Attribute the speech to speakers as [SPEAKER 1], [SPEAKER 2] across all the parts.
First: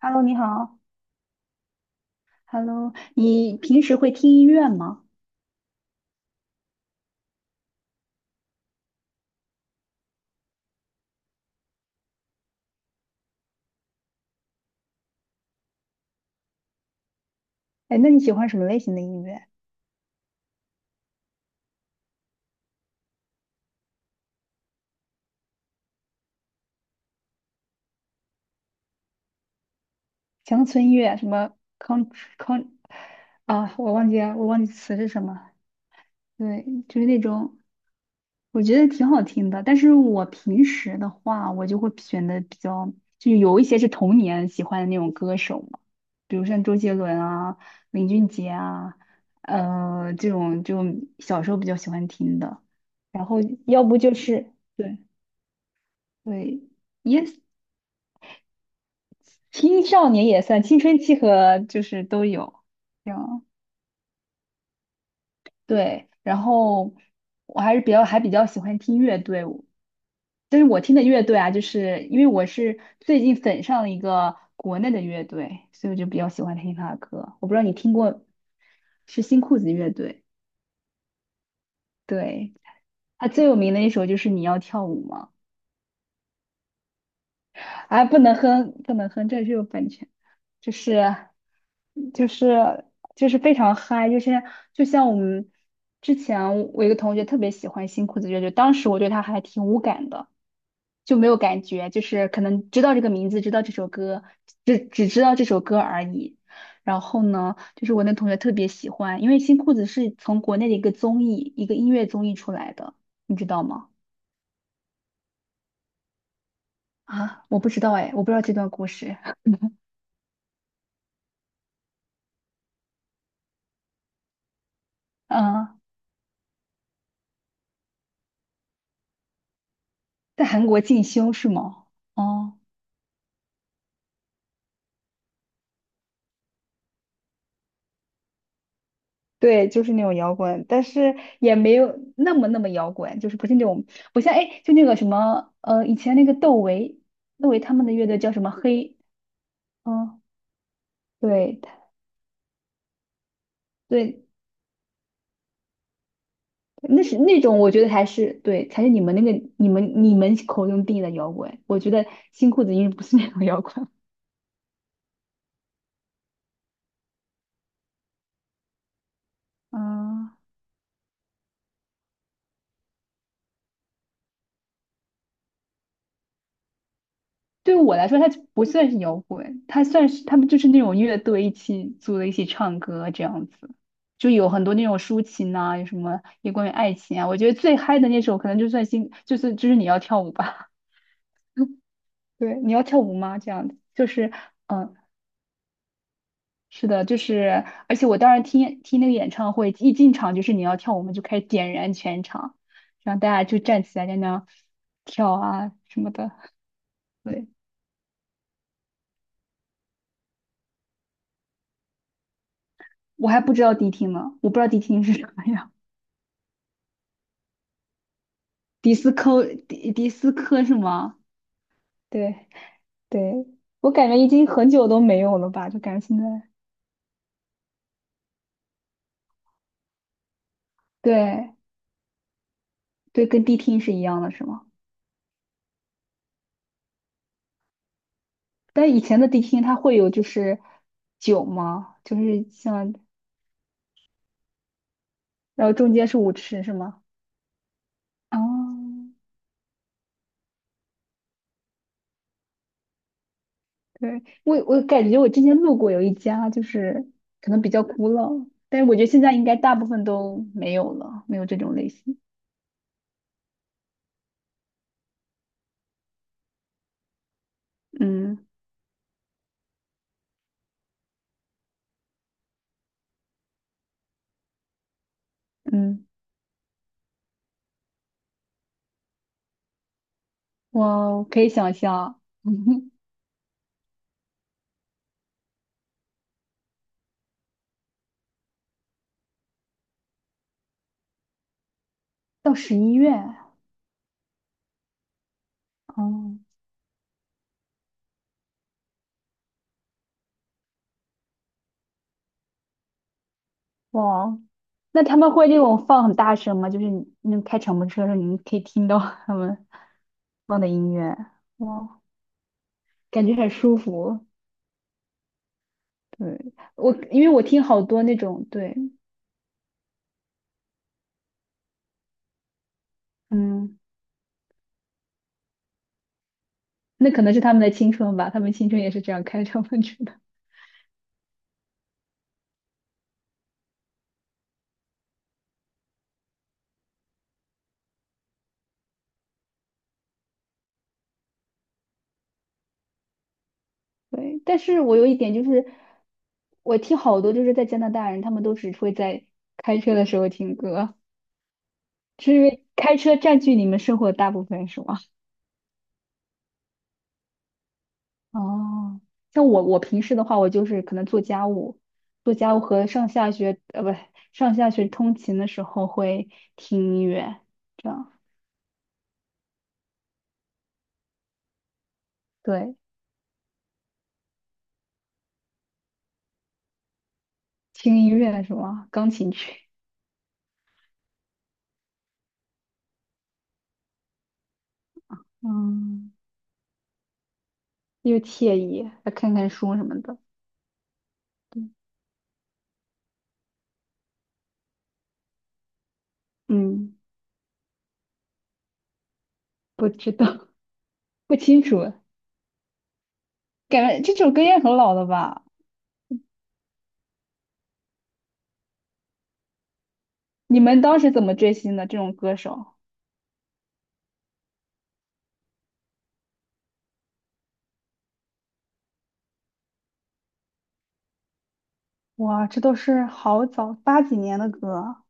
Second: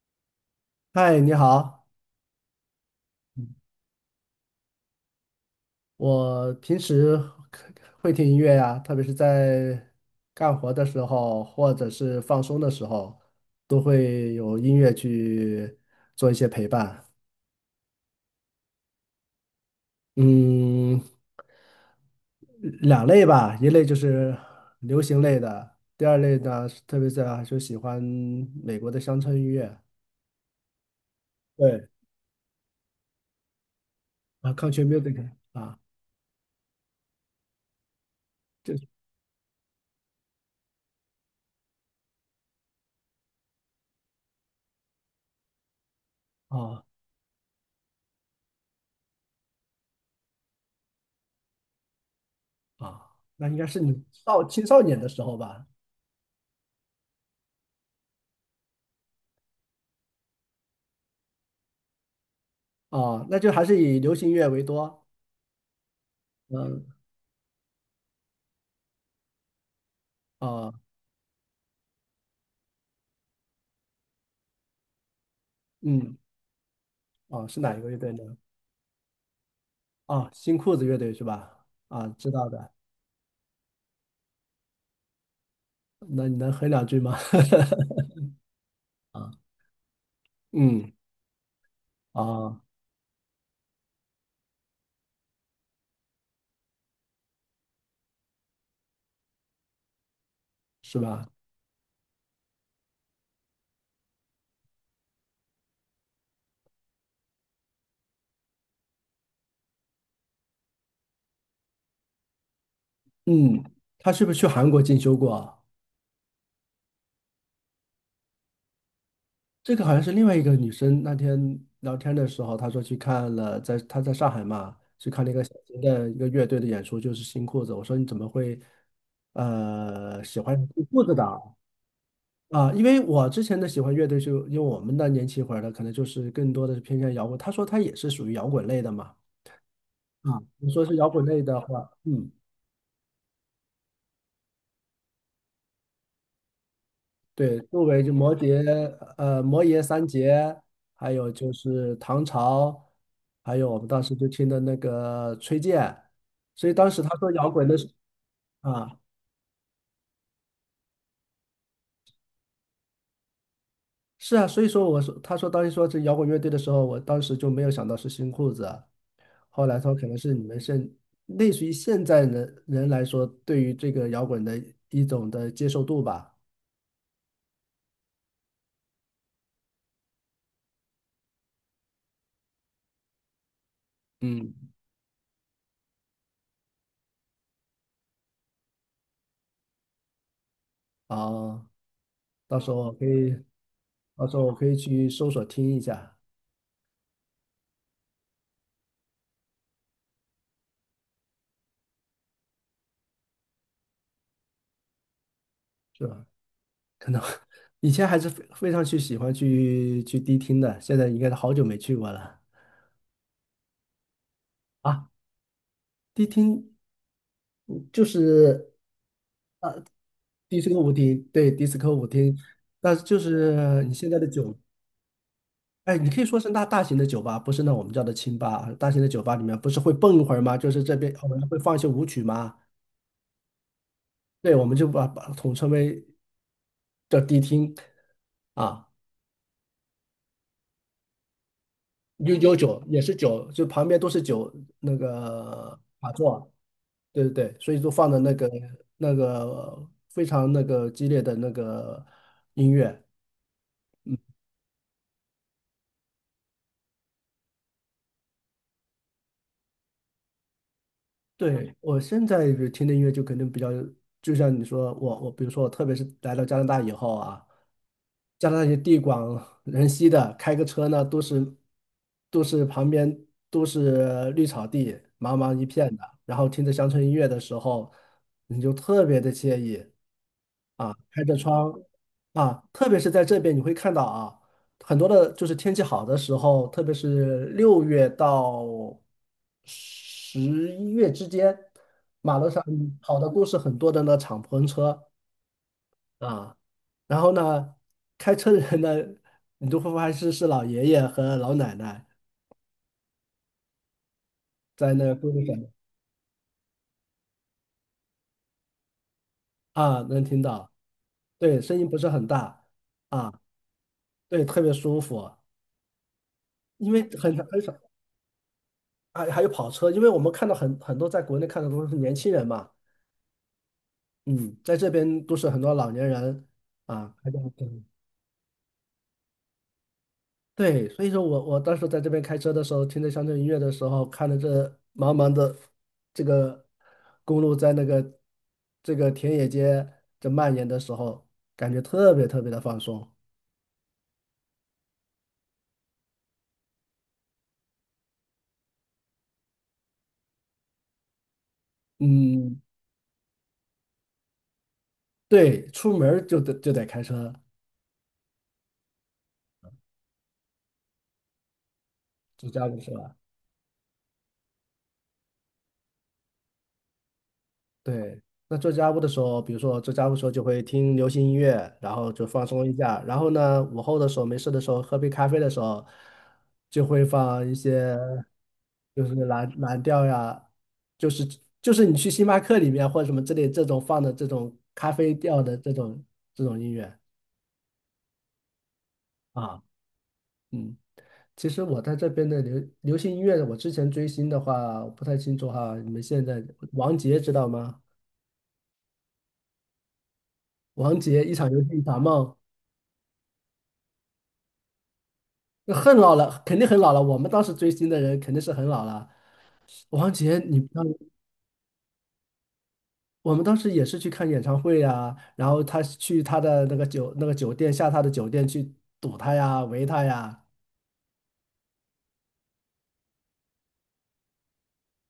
[SPEAKER 1] Hello，你好。
[SPEAKER 2] 嗨，你好，
[SPEAKER 1] Hello，你平时会听音乐吗？
[SPEAKER 2] 我平时会听音乐呀，特别是在干活的时候，或者是放松的时候，都会有音乐去做一些陪伴。
[SPEAKER 1] 哎，那你喜欢什么类型的音乐？
[SPEAKER 2] 嗯，两类吧，一类就是流行类的，第二类呢，特别是啊就喜欢美国的乡村音乐，
[SPEAKER 1] 乡村音乐，什么
[SPEAKER 2] 对，
[SPEAKER 1] country 啊？我忘记了，我
[SPEAKER 2] 啊
[SPEAKER 1] 忘记
[SPEAKER 2] ，country
[SPEAKER 1] 词是
[SPEAKER 2] music
[SPEAKER 1] 什么。
[SPEAKER 2] 啊，
[SPEAKER 1] 对，就是那种我
[SPEAKER 2] 就
[SPEAKER 1] 觉得
[SPEAKER 2] 是
[SPEAKER 1] 挺好听的。但是我平时的话，我就会选的比较，就有一些是童年喜欢的那种歌手嘛，比如像周
[SPEAKER 2] 啊
[SPEAKER 1] 杰伦啊、林俊杰啊，这种就小时候比较喜欢听的。然后
[SPEAKER 2] 那应该是
[SPEAKER 1] 要不
[SPEAKER 2] 你
[SPEAKER 1] 就
[SPEAKER 2] 少
[SPEAKER 1] 是
[SPEAKER 2] 青少年
[SPEAKER 1] 对。
[SPEAKER 2] 的时候吧？
[SPEAKER 1] 对，也青少年也算，青春期和就是都有，这
[SPEAKER 2] 啊，那
[SPEAKER 1] 样
[SPEAKER 2] 就还是以流行乐为多。
[SPEAKER 1] 对。然
[SPEAKER 2] 嗯
[SPEAKER 1] 后我还是比较喜欢听乐队，但是
[SPEAKER 2] 啊
[SPEAKER 1] 我听的乐队啊，就是因为我是最近粉上了一个国内的乐队，所以我就
[SPEAKER 2] 嗯
[SPEAKER 1] 比较喜欢听他的歌。
[SPEAKER 2] 哦，
[SPEAKER 1] 我不知
[SPEAKER 2] 是
[SPEAKER 1] 道你
[SPEAKER 2] 哪一个
[SPEAKER 1] 听
[SPEAKER 2] 乐队呢？
[SPEAKER 1] 过，是新裤子乐队，
[SPEAKER 2] 哦，新裤子乐队是吧？啊，知道
[SPEAKER 1] 对，
[SPEAKER 2] 的。
[SPEAKER 1] 他最有名的一首就是《你要跳舞吗》。
[SPEAKER 2] 那你能哼两句吗？
[SPEAKER 1] 哎，不能哼，不能哼，
[SPEAKER 2] 啊，
[SPEAKER 1] 这就是有版权，就
[SPEAKER 2] 嗯
[SPEAKER 1] 是就
[SPEAKER 2] 啊，
[SPEAKER 1] 是就是非常嗨，就是就像我们之前我一个同学特别喜欢新裤子乐队，当时我对他还挺无感的，
[SPEAKER 2] 是
[SPEAKER 1] 就没
[SPEAKER 2] 吧？
[SPEAKER 1] 有感觉，就是可能知道这个名字，知道这首歌，只知道这首歌而已。然后呢，就是我那同学特别喜欢，因为新裤子是从国内的一个综艺，一个音乐综艺出来的，你知
[SPEAKER 2] 嗯，
[SPEAKER 1] 道吗？
[SPEAKER 2] 他是不是去韩国进修过啊？
[SPEAKER 1] 啊，我不知道哎，我不知道这段故事，
[SPEAKER 2] 这个好像是另外一个女生那天聊天的时候，她说去看了，在她在上海嘛，去看了一 个小
[SPEAKER 1] 嗯。
[SPEAKER 2] 型的一个乐队的演出，就是新裤子。我说你怎么会喜
[SPEAKER 1] 在
[SPEAKER 2] 欢
[SPEAKER 1] 韩国
[SPEAKER 2] 新裤
[SPEAKER 1] 进
[SPEAKER 2] 子的
[SPEAKER 1] 修
[SPEAKER 2] 啊
[SPEAKER 1] 是吗？哦，
[SPEAKER 2] 啊，因为我之前的喜欢乐队就，因为我们的年轻一会儿的，可能就是更多的是偏向摇滚。他说他也是属于摇滚类的嘛。
[SPEAKER 1] 对，就是那种摇
[SPEAKER 2] 啊，
[SPEAKER 1] 滚，
[SPEAKER 2] 你
[SPEAKER 1] 但
[SPEAKER 2] 说是摇
[SPEAKER 1] 是
[SPEAKER 2] 滚类
[SPEAKER 1] 也
[SPEAKER 2] 的
[SPEAKER 1] 没
[SPEAKER 2] 话，
[SPEAKER 1] 有
[SPEAKER 2] 嗯，
[SPEAKER 1] 那么那么摇滚，就是不是那种不像哎，就那个什么以前那个窦唯，窦
[SPEAKER 2] 对，
[SPEAKER 1] 唯他
[SPEAKER 2] 周
[SPEAKER 1] 们的
[SPEAKER 2] 围
[SPEAKER 1] 乐
[SPEAKER 2] 就
[SPEAKER 1] 队叫
[SPEAKER 2] 摩
[SPEAKER 1] 什么
[SPEAKER 2] 羯，
[SPEAKER 1] 黑，
[SPEAKER 2] 呃，摩羯三
[SPEAKER 1] 嗯，
[SPEAKER 2] 杰，还有就
[SPEAKER 1] 对，他
[SPEAKER 2] 是唐朝，还有我们当时
[SPEAKER 1] 对，
[SPEAKER 2] 就听的那个崔健。所以当时
[SPEAKER 1] 那
[SPEAKER 2] 他
[SPEAKER 1] 是
[SPEAKER 2] 说
[SPEAKER 1] 那
[SPEAKER 2] 摇
[SPEAKER 1] 种
[SPEAKER 2] 滚
[SPEAKER 1] 我觉得还是对，才是
[SPEAKER 2] 啊，
[SPEAKER 1] 你们那个你们你们口中定义的摇滚，我觉得新裤子音该不是那种摇滚，
[SPEAKER 2] 是啊，所以说我说他说当时说这摇滚乐队的时候，我当时就没有想到是新裤子。后 来说可能是
[SPEAKER 1] 嗯，
[SPEAKER 2] 你们现类似于现在人人来说，对于这个摇滚的一种的接受度吧。
[SPEAKER 1] 对，我来说，它就不算是摇滚，它算是他们就是那种乐队一起组的一起唱歌这样子，就有
[SPEAKER 2] 嗯，
[SPEAKER 1] 很多那种抒情啊，有什么也关于爱情啊。我觉得最嗨的那首可能就算心，就是你要跳舞吧，
[SPEAKER 2] 啊，到
[SPEAKER 1] 对，
[SPEAKER 2] 时
[SPEAKER 1] 你
[SPEAKER 2] 候
[SPEAKER 1] 要
[SPEAKER 2] 我
[SPEAKER 1] 跳
[SPEAKER 2] 可
[SPEAKER 1] 舞
[SPEAKER 2] 以，
[SPEAKER 1] 吗？这样子就
[SPEAKER 2] 到
[SPEAKER 1] 是
[SPEAKER 2] 时候我可以
[SPEAKER 1] 嗯，
[SPEAKER 2] 去搜索听一下，
[SPEAKER 1] 是的，就是而且我当时听那个演唱会，一进场就是你要跳舞我们就开始点燃全场，让大家就站起来在那跳啊什
[SPEAKER 2] 是
[SPEAKER 1] 么
[SPEAKER 2] 吧？
[SPEAKER 1] 的。
[SPEAKER 2] 可能
[SPEAKER 1] 对，
[SPEAKER 2] 以前还是非常去喜欢去迪厅的，现在应该是好久没去过了
[SPEAKER 1] 我还不知道迪厅呢，我不知道迪厅
[SPEAKER 2] 啊。
[SPEAKER 1] 是什么样。
[SPEAKER 2] 迪厅就是
[SPEAKER 1] 迪斯科迪迪斯
[SPEAKER 2] 迪
[SPEAKER 1] 科
[SPEAKER 2] 斯
[SPEAKER 1] 是
[SPEAKER 2] 科舞
[SPEAKER 1] 吗？
[SPEAKER 2] 厅，对，迪斯科舞
[SPEAKER 1] 对
[SPEAKER 2] 厅，但是就
[SPEAKER 1] 对，
[SPEAKER 2] 是
[SPEAKER 1] 我
[SPEAKER 2] 你
[SPEAKER 1] 感
[SPEAKER 2] 现
[SPEAKER 1] 觉
[SPEAKER 2] 在
[SPEAKER 1] 已经很久都没有了吧，就
[SPEAKER 2] 哎，
[SPEAKER 1] 感觉
[SPEAKER 2] 你
[SPEAKER 1] 现
[SPEAKER 2] 可以
[SPEAKER 1] 在
[SPEAKER 2] 说是那大型的酒吧，不是那我们叫的清吧啊。大型的酒吧里面不是会蹦一会儿吗？就是这边我们
[SPEAKER 1] 对
[SPEAKER 2] 会放一些舞曲吗？
[SPEAKER 1] 对，跟迪厅是一样的，是
[SPEAKER 2] 对，
[SPEAKER 1] 吗？
[SPEAKER 2] 我们就把统称为叫迪厅啊，
[SPEAKER 1] 但以前的迪厅它会有就是酒吗？就
[SPEAKER 2] 有
[SPEAKER 1] 是
[SPEAKER 2] 有酒
[SPEAKER 1] 像，
[SPEAKER 2] 也是酒，就旁边都是酒那
[SPEAKER 1] 然后
[SPEAKER 2] 个
[SPEAKER 1] 中间
[SPEAKER 2] 卡
[SPEAKER 1] 是舞
[SPEAKER 2] 座，
[SPEAKER 1] 池是吗？
[SPEAKER 2] 对对对，所以就放的那
[SPEAKER 1] 啊，
[SPEAKER 2] 个那个非常那个激烈的那个音乐。
[SPEAKER 1] 对，我感觉我之前路过有一家，就是可能比较古老，但是我觉得现在应该大部分都没有了，没有这
[SPEAKER 2] 对，
[SPEAKER 1] 种类
[SPEAKER 2] 我
[SPEAKER 1] 型。
[SPEAKER 2] 现在比如听的音乐就肯定比较，就像你说，我比如说我特别是来到加拿大以后啊，
[SPEAKER 1] 嗯
[SPEAKER 2] 加拿大也地广人稀的，开个车呢都是旁边都是绿草地，茫茫一片的，
[SPEAKER 1] 嗯，
[SPEAKER 2] 然后听着乡村音乐的时候，你就特别的惬意。啊，开
[SPEAKER 1] 我
[SPEAKER 2] 着
[SPEAKER 1] 可以
[SPEAKER 2] 窗
[SPEAKER 1] 想象，
[SPEAKER 2] 啊，特 别是在这边你会看到啊，很多的就是天气好的时候，特别是6月到11月之间，马路
[SPEAKER 1] 到
[SPEAKER 2] 上
[SPEAKER 1] 十一月。
[SPEAKER 2] 跑的都是很多的那敞篷车
[SPEAKER 1] 哦，
[SPEAKER 2] 啊，然后呢，开车的人呢，你就会发现是老爷爷和老奶奶
[SPEAKER 1] 哇，
[SPEAKER 2] 在
[SPEAKER 1] 那
[SPEAKER 2] 那个
[SPEAKER 1] 他
[SPEAKER 2] 公
[SPEAKER 1] 们
[SPEAKER 2] 路
[SPEAKER 1] 会
[SPEAKER 2] 上
[SPEAKER 1] 那种放很大声吗？就是你那开敞篷车的时候，你们可以听到他们
[SPEAKER 2] 啊，能听
[SPEAKER 1] 放的
[SPEAKER 2] 到，
[SPEAKER 1] 音乐，
[SPEAKER 2] 对，声音不
[SPEAKER 1] 哇，
[SPEAKER 2] 是很大
[SPEAKER 1] 感
[SPEAKER 2] 啊，
[SPEAKER 1] 觉很舒服。
[SPEAKER 2] 对，特别舒服，
[SPEAKER 1] 对，
[SPEAKER 2] 因
[SPEAKER 1] 我
[SPEAKER 2] 为
[SPEAKER 1] 因为
[SPEAKER 2] 很
[SPEAKER 1] 我
[SPEAKER 2] 很
[SPEAKER 1] 听
[SPEAKER 2] 少。
[SPEAKER 1] 好多那种，对，
[SPEAKER 2] 还有跑车，因为我们看到很多在国内看的都是年轻人嘛，
[SPEAKER 1] 嗯，
[SPEAKER 2] 嗯，在这边都是很多老年人
[SPEAKER 1] 那
[SPEAKER 2] 啊，
[SPEAKER 1] 可
[SPEAKER 2] 开
[SPEAKER 1] 能
[SPEAKER 2] 这
[SPEAKER 1] 是
[SPEAKER 2] 种
[SPEAKER 1] 他们
[SPEAKER 2] 车
[SPEAKER 1] 的青春吧，他们青春也是这样开敞篷车的。
[SPEAKER 2] 对，所以说我当时在这边开车的时候，听着乡村音乐的时候，看着这茫茫的这个公路在那个这个田野间这蔓延的时候，感觉特别特别的放松。
[SPEAKER 1] 对，但是我有一点就是，我听好多就是在加拿大人，他们都只会在开车的时候听歌，是因
[SPEAKER 2] 嗯，
[SPEAKER 1] 为开车占据你们生活的大部分，是吗？
[SPEAKER 2] 对，出门儿就得开车，
[SPEAKER 1] 哦，像我平时的话，我就是可能做家务，做
[SPEAKER 2] 就
[SPEAKER 1] 家
[SPEAKER 2] 这
[SPEAKER 1] 务
[SPEAKER 2] 样子
[SPEAKER 1] 和
[SPEAKER 2] 是
[SPEAKER 1] 上
[SPEAKER 2] 吧
[SPEAKER 1] 下学，不，上下学通勤的时候会听音乐，这样
[SPEAKER 2] 对，那做家务的时候，比如说做家务的时候就会听流行音乐，然后就放松
[SPEAKER 1] 对，
[SPEAKER 2] 一下。然后呢，午后的时候没事的时候，喝杯咖啡的时候，就会放一些
[SPEAKER 1] 听音乐什么
[SPEAKER 2] 就
[SPEAKER 1] 钢
[SPEAKER 2] 是
[SPEAKER 1] 琴
[SPEAKER 2] 蓝
[SPEAKER 1] 曲，
[SPEAKER 2] 蓝调呀，就是就是你去星巴克里面或者什么之类这种放的这种咖啡调的这种
[SPEAKER 1] 嗯，
[SPEAKER 2] 这种音乐
[SPEAKER 1] 又惬意，还看看
[SPEAKER 2] 啊，
[SPEAKER 1] 书什么的，
[SPEAKER 2] 嗯。其实
[SPEAKER 1] 对，
[SPEAKER 2] 我在这边的流行音乐，我之前追星的话，我不太清楚哈。你们现在王
[SPEAKER 1] 嗯，
[SPEAKER 2] 杰知道吗？
[SPEAKER 1] 不知道
[SPEAKER 2] 王杰 一
[SPEAKER 1] 不
[SPEAKER 2] 场游
[SPEAKER 1] 清
[SPEAKER 2] 戏一
[SPEAKER 1] 楚，
[SPEAKER 2] 场梦。
[SPEAKER 1] 感觉这首歌也很老了吧？
[SPEAKER 2] 很老了，肯定很老了。我们当时追星的人肯定是很老了。王杰，你
[SPEAKER 1] 你
[SPEAKER 2] 不
[SPEAKER 1] 们
[SPEAKER 2] 要
[SPEAKER 1] 当时怎么追星的这种歌手？
[SPEAKER 2] 我们当时也是去看演唱会呀、然后他去他的那个酒店下他的酒店去堵他呀、围他呀，
[SPEAKER 1] 哇，这都是好早八几年的歌，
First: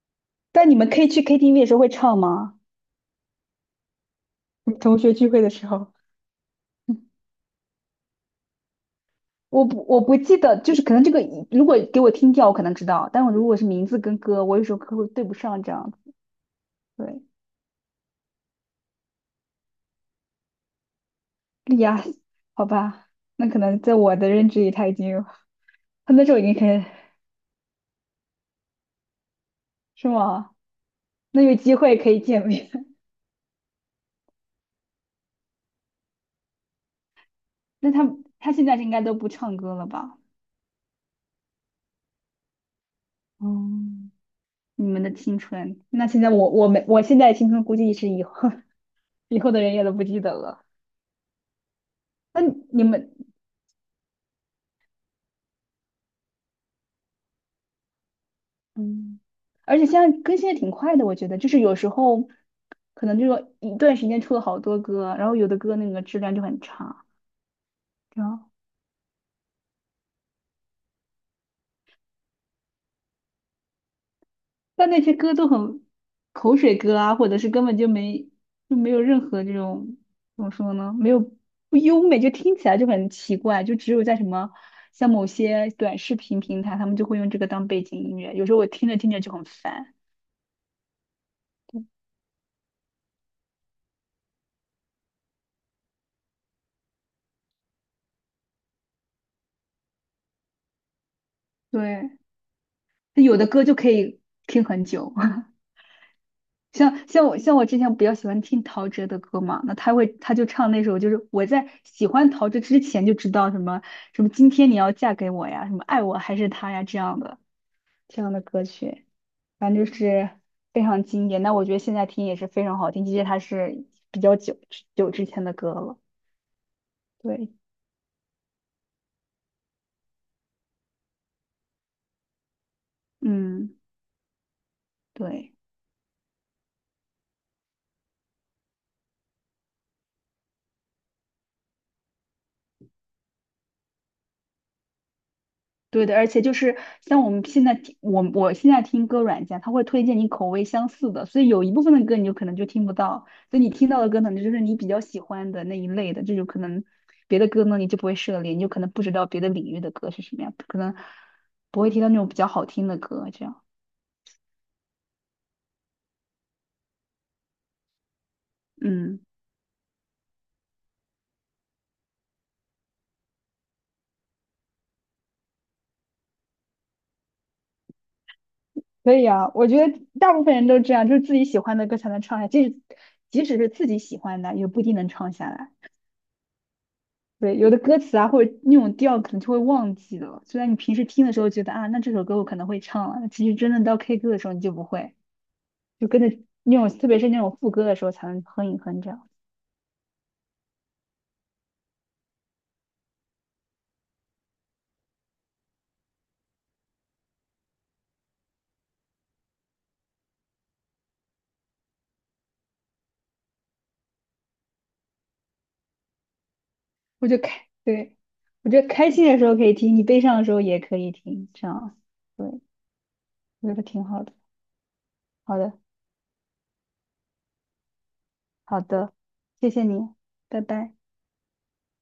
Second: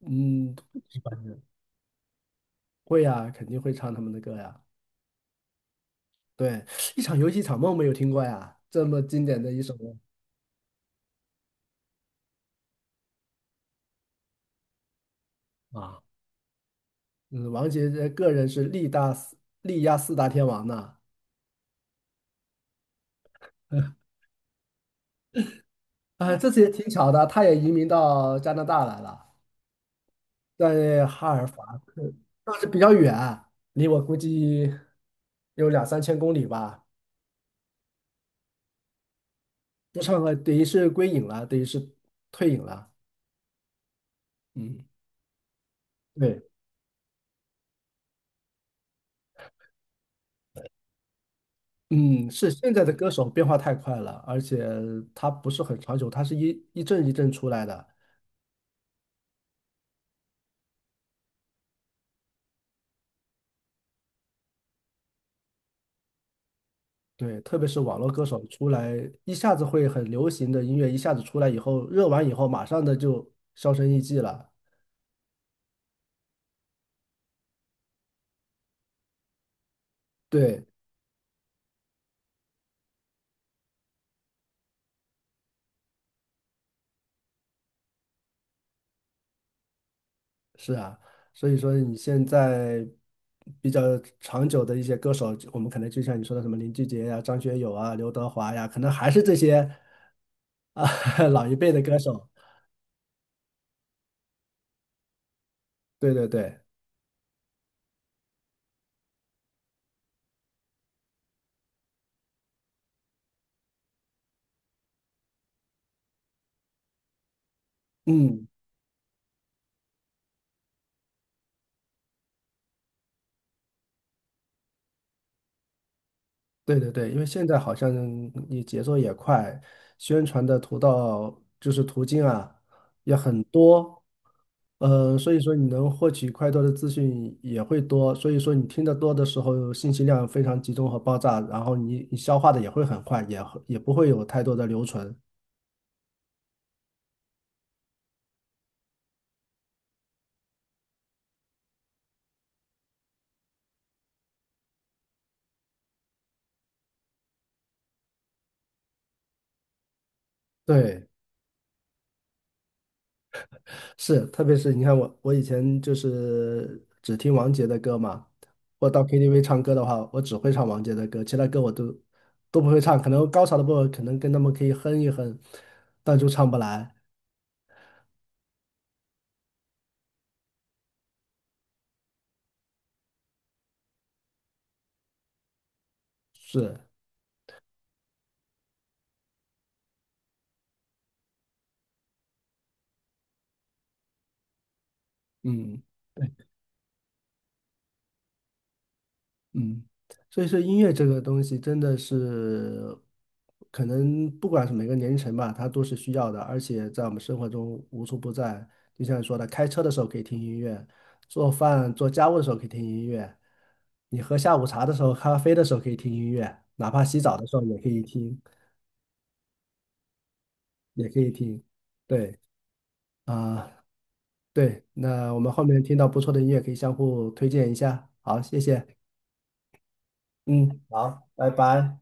[SPEAKER 2] 嗯，
[SPEAKER 1] 但你们可以去 KTV 的时候会唱吗？
[SPEAKER 2] 会呀、肯定会唱他们的歌呀。
[SPEAKER 1] 你同学聚会的时候，
[SPEAKER 2] 对，一 场游戏一场梦没有听过呀，这么经典的一
[SPEAKER 1] 我
[SPEAKER 2] 首
[SPEAKER 1] 不
[SPEAKER 2] 歌
[SPEAKER 1] 我不记得，就是可能这个如果给我听调，我可能知道，但我如果是名字跟歌，我有时候可能会对不上这样
[SPEAKER 2] 啊。
[SPEAKER 1] 子。对，
[SPEAKER 2] 嗯，王杰这个人是力压四大天王呢
[SPEAKER 1] 莉亚，好吧，那可能在 我的认知里，他已经有，他那时
[SPEAKER 2] 啊，
[SPEAKER 1] 候已
[SPEAKER 2] 这
[SPEAKER 1] 经
[SPEAKER 2] 次也
[SPEAKER 1] 开始，
[SPEAKER 2] 挺巧的，他也移民到加拿大来了。
[SPEAKER 1] 是吗？
[SPEAKER 2] 在哈
[SPEAKER 1] 那
[SPEAKER 2] 尔
[SPEAKER 1] 有机
[SPEAKER 2] 法
[SPEAKER 1] 会可
[SPEAKER 2] 克，
[SPEAKER 1] 以见
[SPEAKER 2] 但是
[SPEAKER 1] 面。
[SPEAKER 2] 比较远，离我估计有两三千公里吧。
[SPEAKER 1] 那他现在应该都不唱歌了
[SPEAKER 2] 不
[SPEAKER 1] 吧？
[SPEAKER 2] 唱歌，等于是归隐了，等于是退隐了。
[SPEAKER 1] 嗯，
[SPEAKER 2] 嗯
[SPEAKER 1] 你们的青春，那现在
[SPEAKER 2] 对，
[SPEAKER 1] 我现在的青春估计是以后 以后的人也都不记得了。
[SPEAKER 2] 嗯，
[SPEAKER 1] 那
[SPEAKER 2] 是现
[SPEAKER 1] 你
[SPEAKER 2] 在的歌
[SPEAKER 1] 们
[SPEAKER 2] 手变化太快了，而且他不是很长久，他是一阵一阵出来的。
[SPEAKER 1] 嗯，而且现在更新的挺快的，我觉得就是有时候可能这说一段时间出了好多歌，然后有的歌那个质量就很差，
[SPEAKER 2] 对，特别是网络歌
[SPEAKER 1] 然
[SPEAKER 2] 手
[SPEAKER 1] 后
[SPEAKER 2] 出来，一下子会很流行的音乐，一下子出来以后，热完以后，马上的就销声匿迹了。
[SPEAKER 1] 但那些歌都很口水歌啊，或者是根本就没有任何这种怎么
[SPEAKER 2] 对，
[SPEAKER 1] 说呢，没有不优美，就听起来就很奇怪，就只有在什么像某些短视频平台，他们就会用这个当背景音乐，有时候我听着听着就很烦。
[SPEAKER 2] 是啊，所以说你现在比较长久的一些歌手，我们可能就像你说的什么林俊杰呀、张学友啊、刘德华呀，可能还是这些啊 老一辈的歌
[SPEAKER 1] 对，
[SPEAKER 2] 手。
[SPEAKER 1] 有的歌就可以听很久。
[SPEAKER 2] 对对对，
[SPEAKER 1] 像我之前比较喜欢听陶喆的歌嘛，那他就唱那首，就是我在喜欢陶喆之前就知道什么什么今天你要嫁给我呀，什么爱我还是他呀这样的
[SPEAKER 2] 嗯。
[SPEAKER 1] 歌曲，反正就是非常经典。那我觉得现在听也是非常好听，即使它是比较久久之前的歌了。
[SPEAKER 2] 对对对，因为现
[SPEAKER 1] 对，
[SPEAKER 2] 在好像你节奏也快，宣传的途道就是途径啊也很
[SPEAKER 1] 嗯，
[SPEAKER 2] 多，所以说
[SPEAKER 1] 对。
[SPEAKER 2] 你能获取快多的资讯也会多，所以说你听得多的时候，信息量非常集中和爆炸，然后你消化的也会很快，也不会有太多的留存。
[SPEAKER 1] 对的，而且就是像我们现在听，我现在听歌软件，它会推荐你口味相似的，所以有一部分的歌你就可能就听不到，所以你听到的歌可能就是你比较喜欢的那一类的，这就可能别的歌呢你就不会涉猎，你就可能不知道别的领域的歌是什么样，可能
[SPEAKER 2] 对。
[SPEAKER 1] 不会听到那种比较好听的歌，这样，
[SPEAKER 2] 是，特别是你看我，我以前就是只听王杰的歌嘛。我到
[SPEAKER 1] 嗯，
[SPEAKER 2] KTV 唱歌的话，我只会唱王杰的歌，其他歌我都不会唱。可能高潮的部分可能跟他们可以哼一哼，但就唱不来。
[SPEAKER 1] 可以啊，我觉得大部分人都这样，就是自己喜欢的歌才能唱下，即使是自己喜欢的，也不一定能唱下来。
[SPEAKER 2] 是，
[SPEAKER 1] 对，有的歌词啊，或者那种调可能就会忘记了。虽然你平时听的时候觉得啊，那这首歌我可能会唱了，其实真的到 K 歌的时候你就不会，
[SPEAKER 2] 嗯，
[SPEAKER 1] 就跟着那种，特别是那种副歌的时候才能哼一哼这样。
[SPEAKER 2] 嗯，所以说音乐这个东西真的是，可能不管是每个年龄层吧，它都是需要的，而且在我们生活中无处不在。就像你说的，开车的时候可以听音乐，做饭做家务的时候可以听音乐，你喝下午茶的时候、咖啡的时候可以听音乐，哪怕洗
[SPEAKER 1] 我
[SPEAKER 2] 澡
[SPEAKER 1] 就
[SPEAKER 2] 的时候
[SPEAKER 1] 开，
[SPEAKER 2] 也可以
[SPEAKER 1] 对，
[SPEAKER 2] 听，
[SPEAKER 1] 我觉得开心的时候可以听，你悲伤的时候也可
[SPEAKER 2] 也
[SPEAKER 1] 以
[SPEAKER 2] 可以
[SPEAKER 1] 听，
[SPEAKER 2] 听。
[SPEAKER 1] 这样，
[SPEAKER 2] 对
[SPEAKER 1] 对，我
[SPEAKER 2] 啊，
[SPEAKER 1] 觉得挺好的。
[SPEAKER 2] 对，那我们
[SPEAKER 1] 好
[SPEAKER 2] 后
[SPEAKER 1] 的，
[SPEAKER 2] 面听到不错的音乐可以相互推荐一下。好，谢
[SPEAKER 1] 好
[SPEAKER 2] 谢。
[SPEAKER 1] 的，谢谢你，拜
[SPEAKER 2] 嗯，
[SPEAKER 1] 拜。
[SPEAKER 2] 好，拜拜。